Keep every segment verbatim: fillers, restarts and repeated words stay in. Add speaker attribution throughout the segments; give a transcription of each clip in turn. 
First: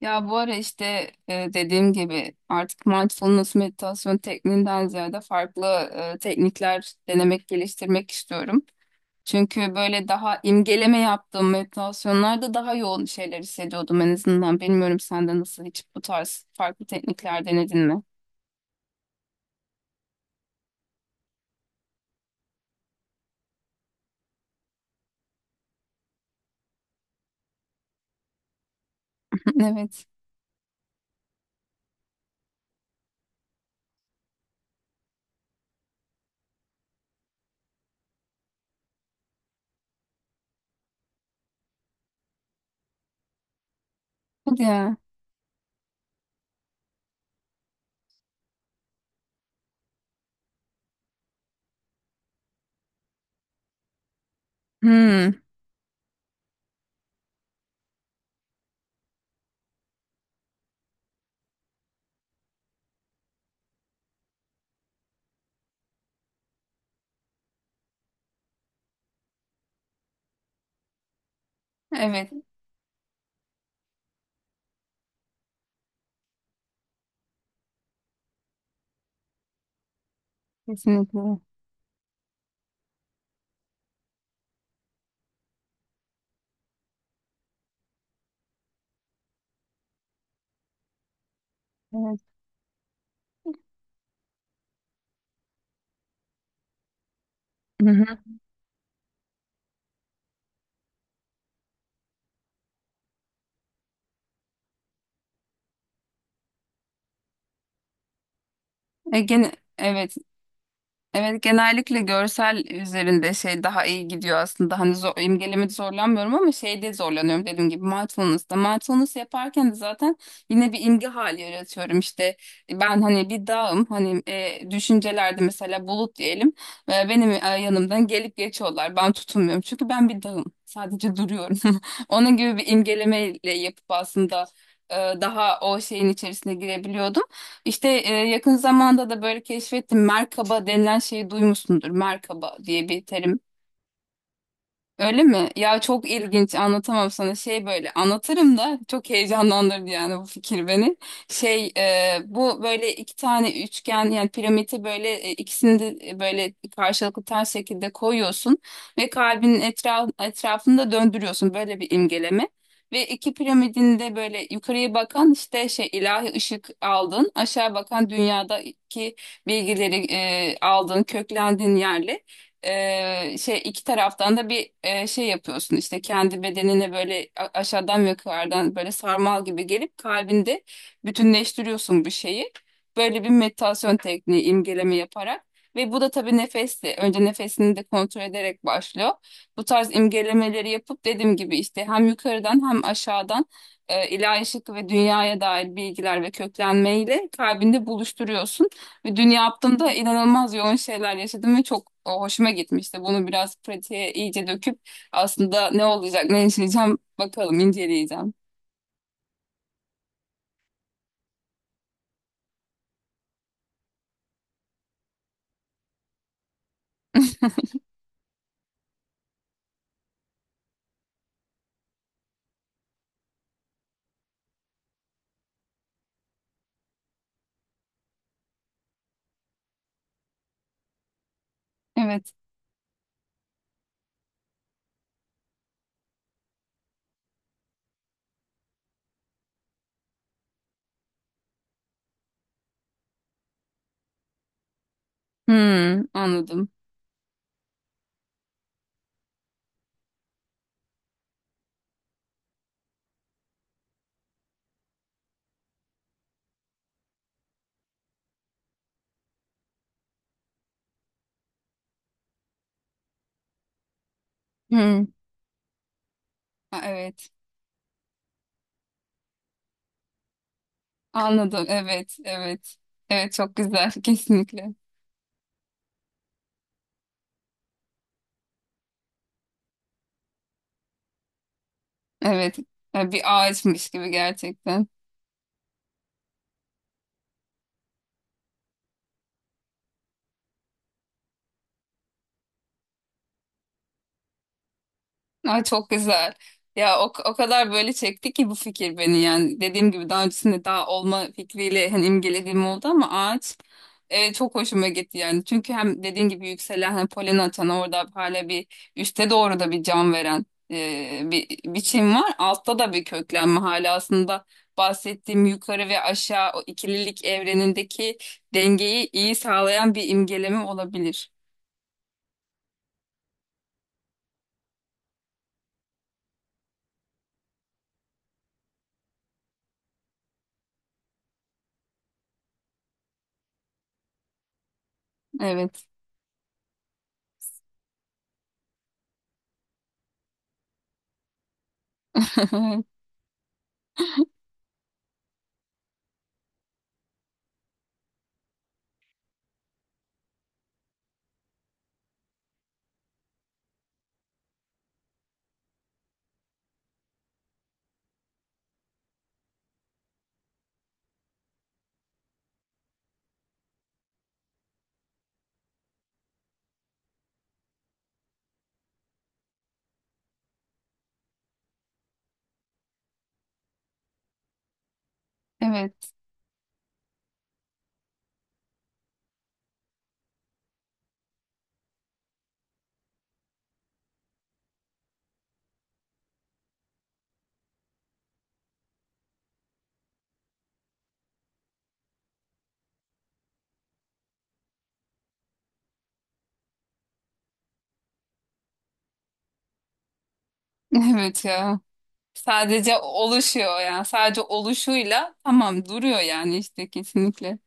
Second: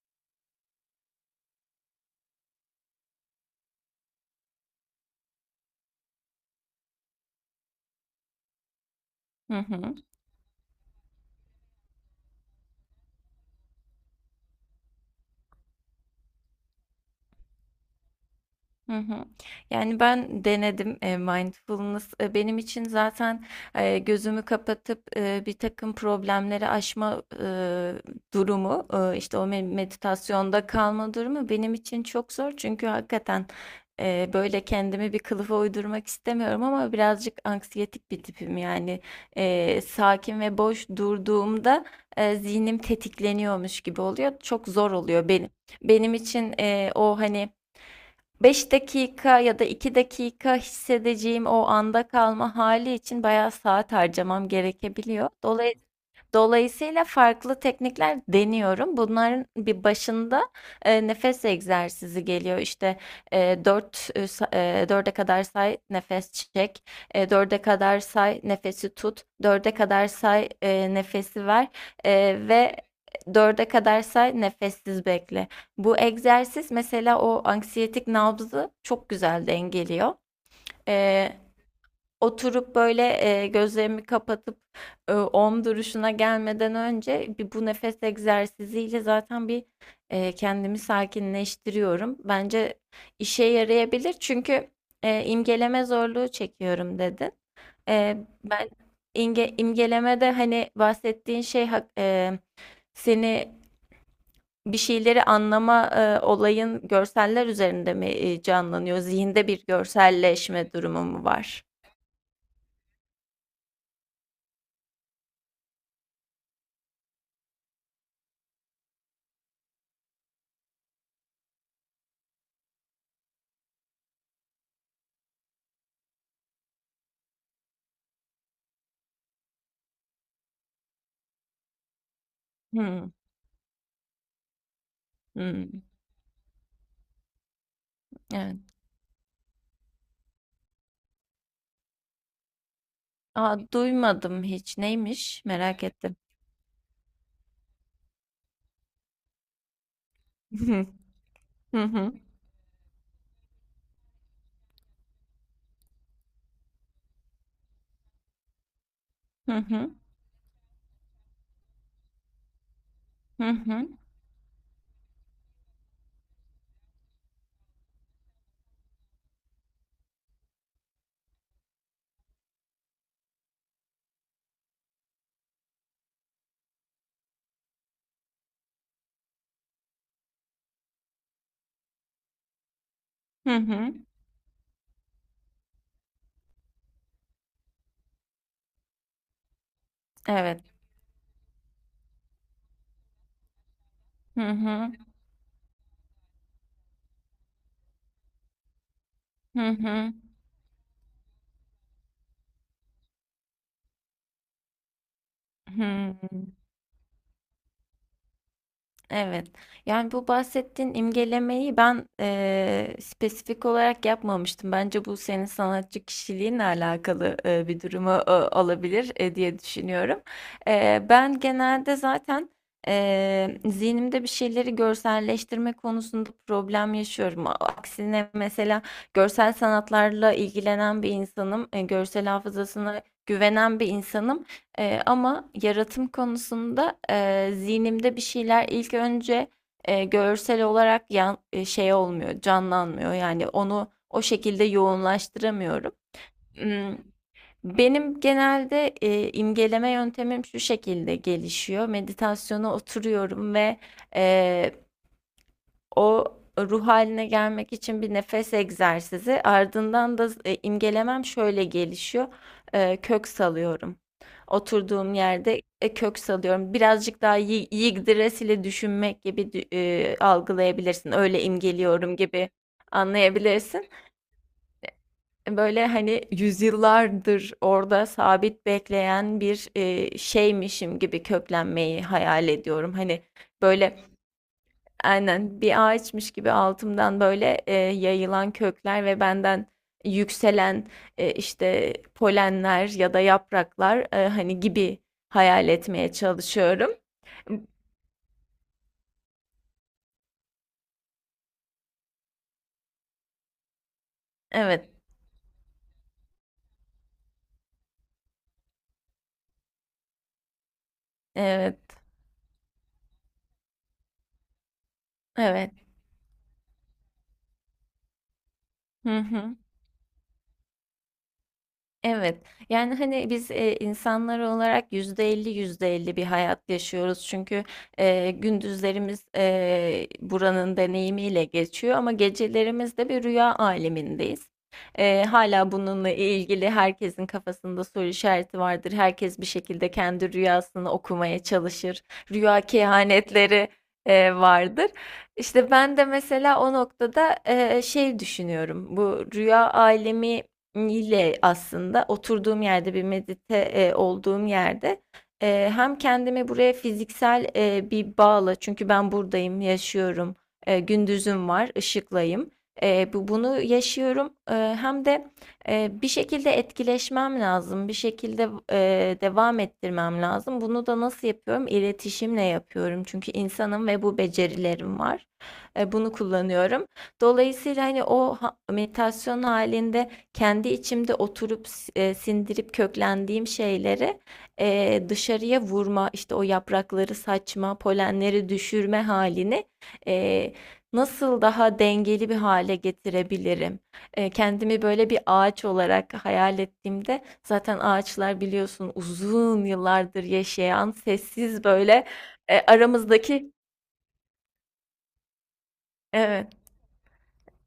Speaker 1: Ya bu ara işte e, dediğim gibi artık mindfulness meditasyon tekniğinden ziyade farklı e, teknikler denemek, geliştirmek istiyorum.
Speaker 2: Hı
Speaker 1: Çünkü
Speaker 2: hı.
Speaker 1: böyle daha imgeleme yaptığım meditasyonlarda daha yoğun şeyler hissediyordum en azından. Bilmiyorum, sen de nasıl, hiç bu tarz farklı teknikler denedin mi?
Speaker 2: Hı hı. Yani ben denedim e, mindfulness. E, benim için zaten e, gözümü kapatıp e, bir takım problemleri aşma e, durumu, e, işte o me-
Speaker 1: Evet.
Speaker 2: meditasyonda kalma durumu benim için çok zor. Çünkü hakikaten e, böyle kendimi bir kılıfa uydurmak istemiyorum ama birazcık anksiyetik bir tipim. Yani e, sakin ve boş durduğumda e, zihnim tetikleniyormuş gibi oluyor.
Speaker 1: Hadi
Speaker 2: Çok zor
Speaker 1: ya.
Speaker 2: oluyor benim. Benim için e, o hani Beş dakika ya da iki dakika hissedeceğim o anda kalma hali için bayağı saat harcamam gerekebiliyor.
Speaker 1: Hmm.
Speaker 2: Dolayısıyla Dolayısıyla farklı teknikler deniyorum. Bunların bir başında e, nefes egzersizi geliyor. İşte e, dört e, sa- e, kadar say, nefes çek. E, dörde kadar say, nefesi tut. dörde kadar say, e, nefesi ver.
Speaker 1: Evet.
Speaker 2: E, ve dörde kadar say, nefessiz bekle. Bu egzersiz mesela o anksiyetik nabzı çok güzel dengeliyor. E,
Speaker 1: Kesinlikle.
Speaker 2: Oturup böyle, eee, gözlerimi kapatıp, ııı, OM duruşuna gelmeden önce bir bu nefes egzersiziyle zaten bir, eee, kendimi sakinleştiriyorum.
Speaker 1: Evet.
Speaker 2: Bence işe yarayabilir çünkü eee, imgeleme zorluğu çekiyorum dedin.
Speaker 1: Hı hı.
Speaker 2: Eee, ben imge imgelemede, hani, bahsettiğin şey hak eee, seni bir şeyleri anlama, eee, olayın görseller üzerinde mi, eee, canlanıyor?
Speaker 1: E,
Speaker 2: Zihinde
Speaker 1: gene
Speaker 2: bir
Speaker 1: evet.
Speaker 2: görselleşme durumu mu
Speaker 1: Evet,
Speaker 2: var?
Speaker 1: genellikle görsel üzerinde şey daha iyi gidiyor aslında. Hani zor, imgelemede zorlanmıyorum ama şeyde zorlanıyorum dediğim gibi, mindfulness'ta. Mindfulness yaparken de zaten yine bir imge hali yaratıyorum işte. Ben hani bir dağım, hani e, düşüncelerde mesela bulut diyelim. E, benim e, Yanımdan gelip geçiyorlar. Ben tutunmuyorum çünkü ben bir dağım. Sadece duruyorum. Onun gibi bir
Speaker 2: Hımm.
Speaker 1: imgelemeyle yapıp aslında e, daha o
Speaker 2: Hımm.
Speaker 1: şeyin içerisine girebiliyordum. İşte e, yakın
Speaker 2: Evet.
Speaker 1: zamanda da böyle keşfettim. Merkaba denilen şeyi duymuşsundur. Merkaba diye bir terim.
Speaker 2: A, duymadım hiç.
Speaker 1: Öyle
Speaker 2: Neymiş?
Speaker 1: mi? Ya
Speaker 2: Merak
Speaker 1: çok
Speaker 2: ettim.
Speaker 1: ilginç, anlatamam sana şey, böyle anlatırım da çok heyecanlandırdı yani bu fikir beni. Şey,
Speaker 2: Hı hı.
Speaker 1: e, bu böyle iki tane üçgen, yani piramidi böyle, e, ikisini de e, böyle karşılıklı ters şekilde koyuyorsun ve
Speaker 2: Hı
Speaker 1: kalbin
Speaker 2: hı.
Speaker 1: etraf, etrafında döndürüyorsun böyle, bir imgeleme. Ve iki
Speaker 2: Hı hı.
Speaker 1: piramidin de böyle yukarıya bakan işte şey, ilahi ışık aldın, aşağı bakan dünyadaki bilgileri e, aldın, köklendin yerle. E, şey, iki taraftan da bir e, şey yapıyorsun işte, kendi bedenine böyle a- aşağıdan ve yukarıdan böyle sarmal gibi gelip kalbinde bütünleştiriyorsun bu şeyi. Böyle bir
Speaker 2: Hı hı.
Speaker 1: meditasyon tekniği, imgeleme yaparak. Ve bu da tabii nefesli. Önce nefesini de kontrol ederek başlıyor. Bu tarz
Speaker 2: Evet.
Speaker 1: imgelemeleri yapıp dediğim gibi işte hem yukarıdan hem aşağıdan e,
Speaker 2: Hı
Speaker 1: ilahi ışık ve
Speaker 2: hı.
Speaker 1: dünyaya dair bilgiler ve köklenmeyle kalbinde buluşturuyorsun. Ve dün
Speaker 2: Hı
Speaker 1: yaptığımda
Speaker 2: hı.
Speaker 1: inanılmaz yoğun şeyler yaşadım ve çok, o, hoşuma gitmişti. Bunu biraz pratiğe iyice döküp aslında ne
Speaker 2: Hı.
Speaker 1: olacak, ne yaşayacağım bakalım, inceleyeceğim.
Speaker 2: Evet. Yani bu bahsettiğin imgelemeyi ben eee, spesifik olarak yapmamıştım. Bence bu senin sanatçı kişiliğinle alakalı eee, bir durumu e, olabilir e, diye düşünüyorum. Eee, ben genelde zaten eee, zihnimde bir şeyleri görselleştirme konusunda problem yaşıyorum. A- Aksine mesela görsel sanatlarla ilgilenen bir insanım, e, görsel
Speaker 1: Evet.
Speaker 2: hafızasına güvenen bir insanım. Eee, ama yaratım konusunda eee, zihnimde bir şeyler ilk önce eee, görsel olarak yan, e, şey olmuyor, canlanmıyor. Yani onu o şekilde yoğunlaştıramıyorum.
Speaker 1: Hmm, anladım.
Speaker 2: Hmm, Benim genelde eee, imgeleme yöntemim şu şekilde gelişiyor. Meditasyona oturuyorum ve o ruh haline gelmek için bir nefes egzersizi. Ardından da e, imgelemem şöyle gelişiyor. E, kök salıyorum.
Speaker 1: Hmm.
Speaker 2: Oturduğum yerde e, kök salıyorum.
Speaker 1: Ha,
Speaker 2: Birazcık
Speaker 1: evet.
Speaker 2: daha yi- yigdres ile düşünmek gibi dü- e, algılayabilirsin. Öyle
Speaker 1: Anladım. Evet,
Speaker 2: imgeliyorum gibi
Speaker 1: evet. Evet, çok
Speaker 2: anlayabilirsin.
Speaker 1: güzel. Kesinlikle.
Speaker 2: Böyle hani yüzyıllardır orada sabit bekleyen bir e, şeymişim gibi köklenmeyi hayal
Speaker 1: Evet.
Speaker 2: ediyorum.
Speaker 1: Ya bir
Speaker 2: Hani
Speaker 1: ağaçmış
Speaker 2: böyle
Speaker 1: gibi gerçekten.
Speaker 2: Aynen bir ağaçmış gibi altımdan böyle e, yayılan kökler ve benden yükselen e, işte polenler ya da yapraklar e, hani gibi
Speaker 1: Ay,
Speaker 2: hayal
Speaker 1: çok
Speaker 2: etmeye
Speaker 1: güzel.
Speaker 2: çalışıyorum.
Speaker 1: Ya o, o kadar böyle çekti ki bu fikir beni, yani dediğim gibi daha öncesinde daha olma fikriyle hani imgelediğim oldu ama ağaç e, çok hoşuma
Speaker 2: Evet,
Speaker 1: gitti yani. Çünkü hem dediğim gibi yükselen, hani polen atan, orada hala bir üste doğru da bir can veren e, bir
Speaker 2: evet,
Speaker 1: biçim var. Altta da bir köklenme, hala aslında bahsettiğim
Speaker 2: evet.
Speaker 1: yukarı ve aşağı, o ikililik evrenindeki dengeyi
Speaker 2: Hı
Speaker 1: iyi
Speaker 2: hı.
Speaker 1: sağlayan bir imgeleme olabilir.
Speaker 2: Evet. Yani hani biz e, insanlar olarak yüzde elli yüzde elli bir hayat yaşıyoruz. Çünkü e, gündüzlerimiz e, buranın deneyimiyle geçiyor ama gecelerimiz de bir rüya alemindeyiz. E, hala
Speaker 1: Evet.
Speaker 2: bununla ilgili herkesin kafasında soru işareti vardır. Herkes bir şekilde kendi rüyasını okumaya çalışır. Rüya kehanetleri e, vardır. İşte ben de mesela o noktada e, şey düşünüyorum. Bu rüya alemi ile aslında oturduğum yerde bir medite, eee, olduğum yerde, eee, hem kendimi buraya fiziksel, eee, bir bağla çünkü ben buradayım, yaşıyorum, eee, gündüzüm var, ışıklayım. Eee, bu bunu yaşıyorum, eee, hem de eee, bir şekilde etkileşmem lazım, bir şekilde eee, devam ettirmem lazım. Bunu da nasıl yapıyorum? İletişimle yapıyorum çünkü insanım ve bu becerilerim var. Eee,
Speaker 1: Evet.
Speaker 2: bunu kullanıyorum. Dolayısıyla, hani, o ha meditasyon hâlinde kendi içimde oturup e, sindirip köklendiğim şeyleri e, dışarıya vurma, işte o yaprakları saçma, polenleri düşürme halini e, nasıl daha dengeli bir hale getirebilirim? E, kendimi böyle bir ağaç olarak hayal ettiğimde zaten ağaçlar biliyorsun uzun yıllardır yaşayan
Speaker 1: Evet
Speaker 2: sessiz
Speaker 1: ya.
Speaker 2: böyle e,
Speaker 1: Sadece
Speaker 2: aramızdaki
Speaker 1: oluşuyor, yani sadece oluşuyla tamam duruyor,
Speaker 2: evet.
Speaker 1: yani işte kesinlikle.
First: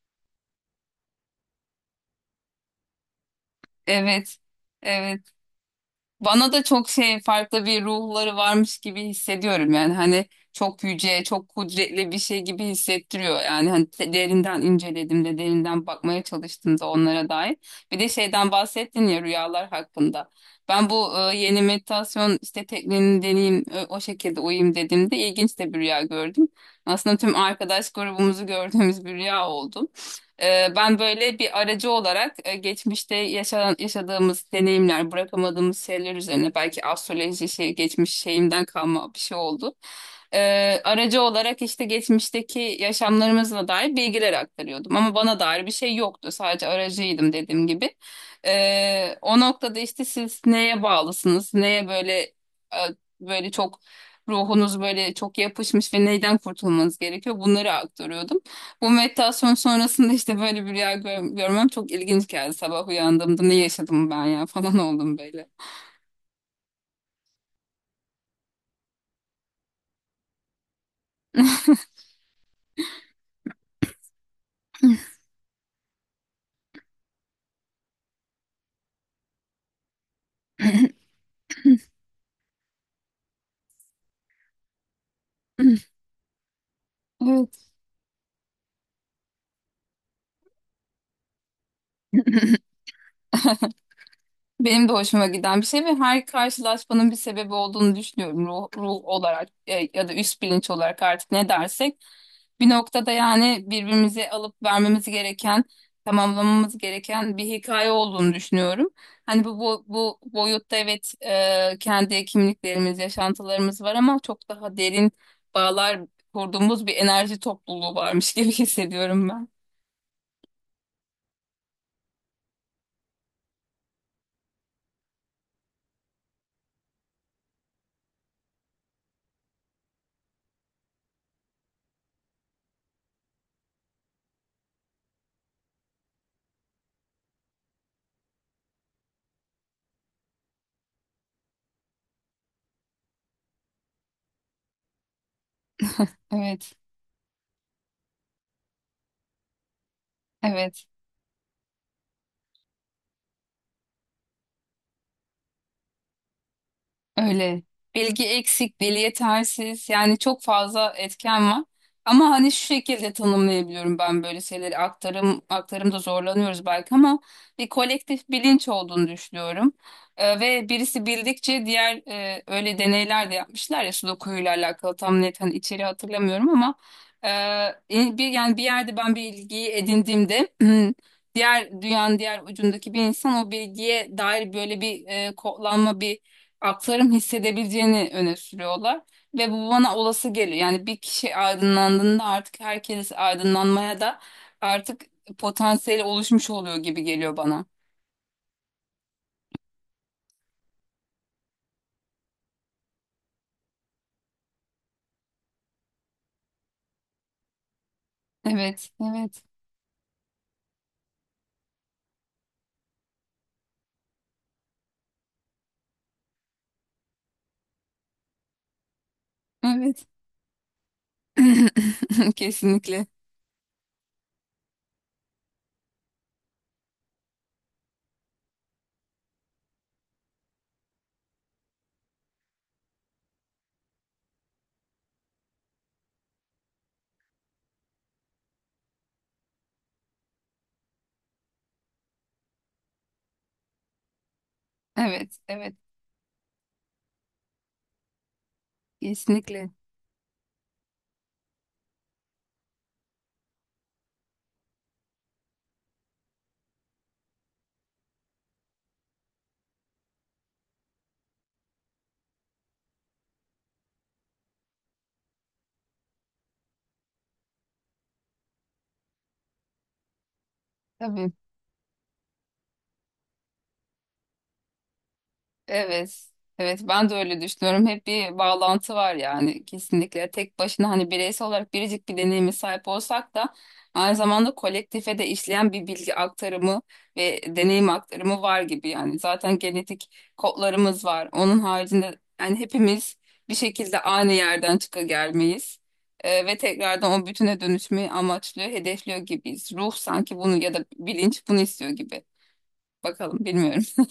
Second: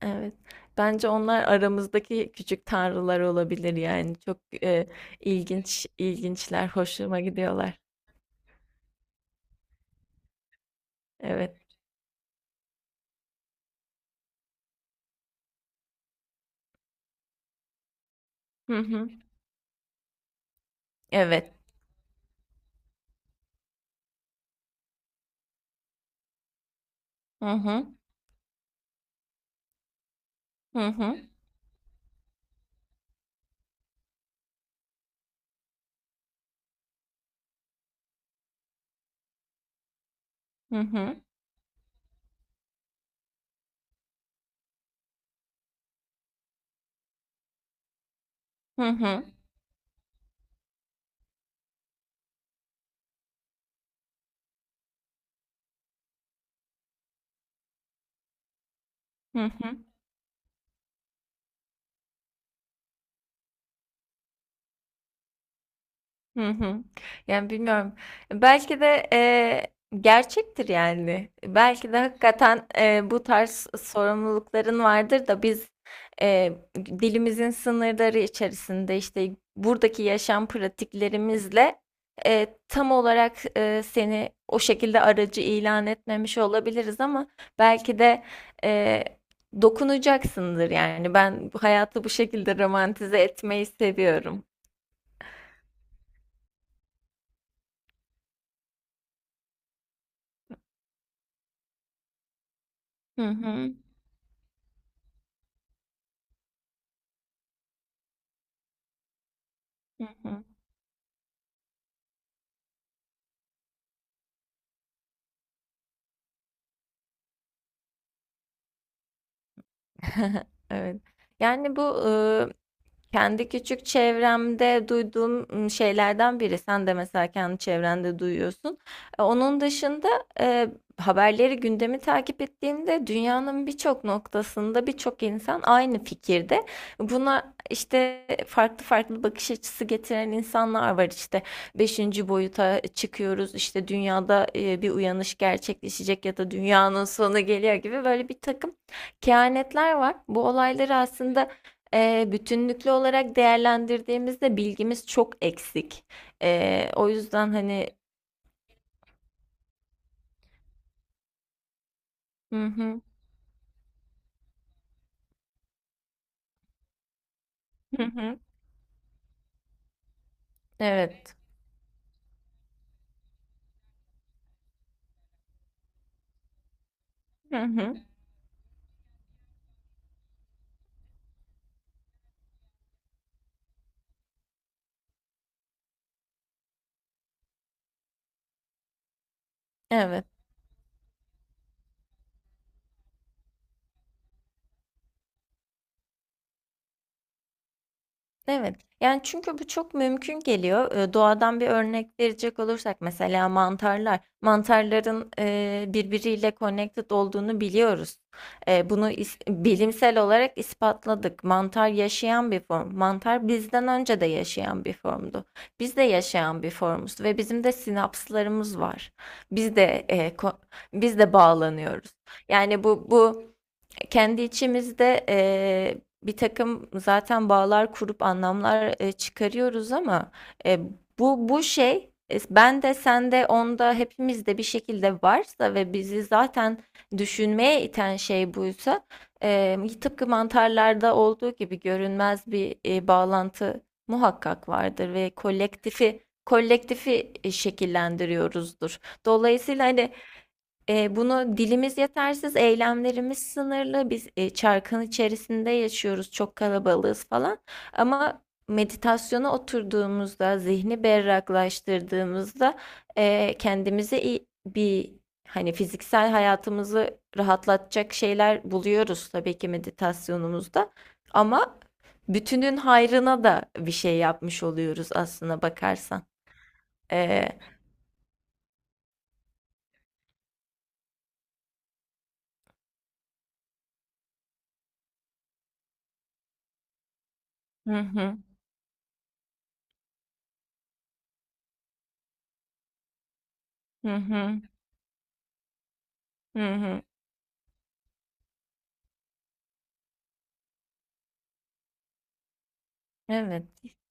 Speaker 2: Evet. Bence onlar aramızdaki küçük tanrılar olabilir yani.
Speaker 1: Evet.
Speaker 2: Çok e,
Speaker 1: Evet.
Speaker 2: ilginç,
Speaker 1: Bana da
Speaker 2: ilginçler,
Speaker 1: çok şey,
Speaker 2: hoşuma
Speaker 1: farklı
Speaker 2: gidiyorlar.
Speaker 1: bir ruhları varmış gibi hissediyorum, yani hani çok yüce, çok
Speaker 2: Evet.
Speaker 1: kudretli bir şey gibi hissettiriyor yani, hani de- derinden incelediğimde, derinden bakmaya çalıştığımda onlara dair. Bir de şeyden
Speaker 2: Hı
Speaker 1: bahsettin
Speaker 2: hı.
Speaker 1: ya, rüyalar hakkında, ben bu e,
Speaker 2: Evet.
Speaker 1: yeni meditasyon işte tekniğini deneyeyim, ö- o şekilde uyuyayım dediğimde, ilginç de bir rüya gördüm aslında. Tüm
Speaker 2: Hı hı.
Speaker 1: arkadaş grubumuzu gördüğümüz bir rüya oldu. Ee,
Speaker 2: Hı
Speaker 1: ben
Speaker 2: hı.
Speaker 1: böyle bir aracı olarak e, geçmişte yaşanan, yaşadığımız deneyimler, bırakamadığımız şeyler üzerine, belki astroloji şey, geçmiş şeyimden kalma bir şey oldu.
Speaker 2: Hı
Speaker 1: Ee,
Speaker 2: hı.
Speaker 1: aracı olarak işte geçmişteki yaşamlarımızla dair bilgiler aktarıyordum ama bana dair bir şey yoktu. Sadece aracıydım dediğim gibi.
Speaker 2: Hı
Speaker 1: Ee,
Speaker 2: hı.
Speaker 1: o noktada işte siz neye bağlısınız, neye böyle e, böyle çok ruhunuz böyle çok yapışmış ve neyden kurtulmanız gerekiyor, bunları aktarıyordum. Bu
Speaker 2: Hı
Speaker 1: meditasyon
Speaker 2: hı.
Speaker 1: sonrasında işte böyle bir rüya gör- görmem çok ilginç geldi. Sabah uyandığımda ne yaşadım ben ya falan oldum böyle.
Speaker 2: Hı hı. Yani bilmiyorum. Belki de e, gerçektir yani. Belki de hakikaten e, bu tarz sorumlulukların vardır da biz e, dilimizin sınırları içerisinde işte buradaki yaşam pratiklerimizle e, tam olarak e, seni o şekilde aracı ilan etmemiş olabiliriz ama
Speaker 1: Evet.
Speaker 2: belki de e, dokunacaksındır yani. Ben bu hayatı bu şekilde romantize etmeyi seviyorum.
Speaker 1: Benim de hoşuma giden bir şey ve her karşılaşmanın bir sebebi olduğunu düşünüyorum. Ruh, ruh olarak e, ya da üst bilinç olarak, artık ne dersek. Bir noktada
Speaker 2: Hı
Speaker 1: yani
Speaker 2: hı.
Speaker 1: birbirimize alıp vermemiz gereken, tamamlamamız gereken bir hikaye olduğunu düşünüyorum. Hani bu bu,
Speaker 2: Hı
Speaker 1: bu
Speaker 2: hı.
Speaker 1: boyutta, evet, e, kendi kimliklerimiz, yaşantılarımız var ama çok daha derin bağlar kurduğumuz bir enerji topluluğu varmış gibi hissediyorum ben.
Speaker 2: Evet. Yani bu kendi küçük çevremde duyduğum şeylerden biri. Sen de mesela kendi çevrende duyuyorsun. E, Onun dışında e, haberleri, gündemi takip ettiğimde dünyanın birçok noktasında birçok insan aynı fikirde. Buna işte farklı farklı bakış açısı getiren insanlar var. İşte beşinci boyuta çıkıyoruz. İşte dünyada e, bir uyanış gerçekleşecek ya da
Speaker 1: Evet,
Speaker 2: dünyanın sonu geliyor gibi böyle bir takım kehanetler var. Bu
Speaker 1: evet.
Speaker 2: olayları aslında Eee, bütünlüklü olarak değerlendirdiğimizde bilgimiz çok eksik. Eee, o yüzden
Speaker 1: Öyle.
Speaker 2: hani
Speaker 1: Bilgi eksik, dil yetersiz. Yani çok fazla etken var. Ama hani şu
Speaker 2: hı hı,
Speaker 1: şekilde tanımlayabiliyorum ben böyle şeyleri. Aktarım, aktarımda zorlanıyoruz belki ama bir
Speaker 2: hı
Speaker 1: kolektif
Speaker 2: hı,
Speaker 1: bilinç olduğunu düşünüyorum. Ee, ve birisi
Speaker 2: evet,
Speaker 1: bildikçe diğer, e, öyle deneyler de yapmışlar ya, Sudoku'yla alakalı, tam net hani içeri hatırlamıyorum ama e,
Speaker 2: hı hı,
Speaker 1: bir, yani bir yerde ben bir bilgiyi edindiğimde diğer, dünyanın diğer ucundaki bir insan o bilgiye dair böyle bir e, kodlanma, bir akların hissedebileceğini öne sürüyorlar ve bu bana
Speaker 2: evet.
Speaker 1: olası geliyor. Yani bir kişi aydınlandığında artık herkes aydınlanmaya da artık potansiyeli oluşmuş oluyor gibi geliyor bana.
Speaker 2: Evet. Yani, çünkü bu çok mümkün geliyor. Eee, doğadan bir örnek verecek olursak mesela mantarlar. Mantarların eee, birbiriyle connected olduğunu biliyoruz. Eee,
Speaker 1: Evet,
Speaker 2: bunu is
Speaker 1: evet,
Speaker 2: bilimsel olarak ispatladık. Mantar yaşayan bir form. Mantar bizden önce de yaşayan bir formdu. Biz de yaşayan bir formuz ve bizim de sinapslarımız var. Biz de,
Speaker 1: evet.
Speaker 2: eee, ko biz de bağlanıyoruz. Yani,
Speaker 1: Kesinlikle.
Speaker 2: bu bu kendi içimizde eee bir takım zaten bağlar kurup anlamlar e, çıkarıyoruz ama e, bu bu şey e, ben de sen de onda hepimizde bir şekilde varsa ve bizi zaten düşünmeye iten şey buysa e, tıpkı mantarlarda olduğu gibi görünmez bir e, bağlantı muhakkak vardır ve
Speaker 1: Evet, evet,
Speaker 2: kolektifi kolektifi e, şekillendiriyoruzdur.
Speaker 1: kesinlikle.
Speaker 2: Dolayısıyla hani e, bunu dilimiz yetersiz, eylemlerimiz sınırlı. Biz e, çarkın içerisinde yaşıyoruz, çok kalabalığız falan. Ama meditasyona oturduğumuzda, zihni berraklaştırdığımızda e, kendimize iyi- bir hani fiziksel hayatımızı rahatlatacak şeyler buluyoruz tabii ki meditasyonumuzda.
Speaker 1: Tabii.
Speaker 2: Ama bütünün hayrına da bir şey yapmış oluyoruz aslında bakarsan.
Speaker 1: Evet. Evet, ben de öyle
Speaker 2: E,
Speaker 1: düşünüyorum. Hep bir bağlantı var yani, kesinlikle. Tek başına hani bireysel olarak biricik bir deneyime sahip olsak da aynı zamanda kolektife de işleyen bir bilgi aktarımı ve deneyim
Speaker 2: hı hı,
Speaker 1: aktarımı var gibi yani. Zaten genetik kodlarımız var. Onun haricinde yani hepimiz bir şekilde
Speaker 2: hı
Speaker 1: aynı
Speaker 2: hı,
Speaker 1: yerden çıka gelmeyiz. Ee, ve
Speaker 2: hı hı.
Speaker 1: tekrardan o bütüne dönüşmeyi amaçlıyor, hedefliyor gibiyiz. Ruh sanki bunu, ya da bilinç bunu istiyor gibi. Bakalım,
Speaker 2: Evet.
Speaker 1: bilmiyorum.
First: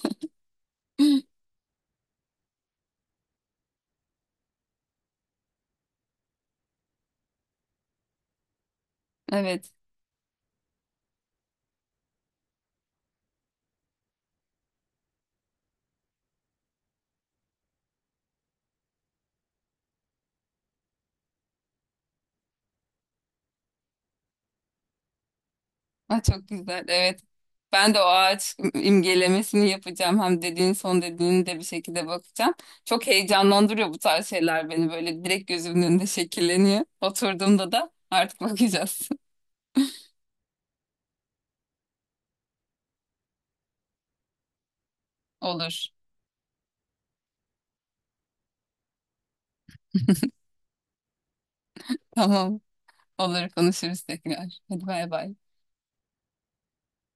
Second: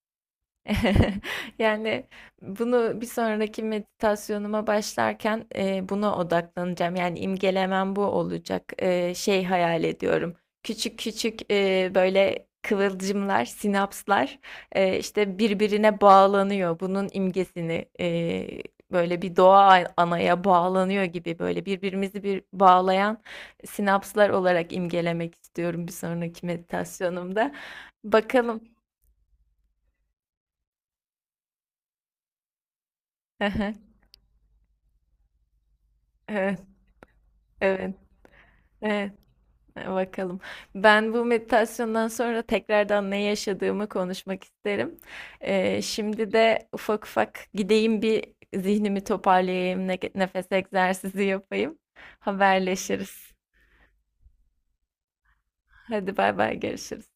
Speaker 2: Yani bunu bir sonraki meditasyonuma başlarken e, buna odaklanacağım. Yani imgelemem bu olacak. E, şey
Speaker 1: Evet.
Speaker 2: hayal ediyorum. Küçük küçük e, böyle kıvılcımlar, sinapslar e, işte birbirine bağlanıyor. Bunun imgesini e, böyle bir doğa anaya bağlanıyor gibi böyle birbirimizi bir bağlayan sinapslar olarak imgelemek istiyorum bir
Speaker 1: Ay,
Speaker 2: sonraki
Speaker 1: çok güzel. Evet.
Speaker 2: meditasyonumda.
Speaker 1: Ben de o ağaç
Speaker 2: Bakalım.
Speaker 1: imgelemesini yapacağım. Hem dediğin son dediğini de bir şekilde bakacağım. Çok heyecanlandırıyor bu tarz şeyler beni. Böyle direkt gözümün önünde
Speaker 2: Evet,
Speaker 1: şekilleniyor. Oturduğumda da
Speaker 2: evet.
Speaker 1: artık bakacağız.
Speaker 2: Evet, e, bakalım. Ben bu meditasyondan sonra tekrardan ne yaşadığımı konuşmak isterim. Ee,
Speaker 1: Olur.
Speaker 2: şimdi de ufak ufak gideyim bir zihnimi toparlayayım, ne- nefes egzersizi yapayım.
Speaker 1: Tamam.
Speaker 2: Haberleşiriz.
Speaker 1: Olur, konuşuruz tekrar. Hadi bay bay.
Speaker 2: Hadi bay bay görüşürüz.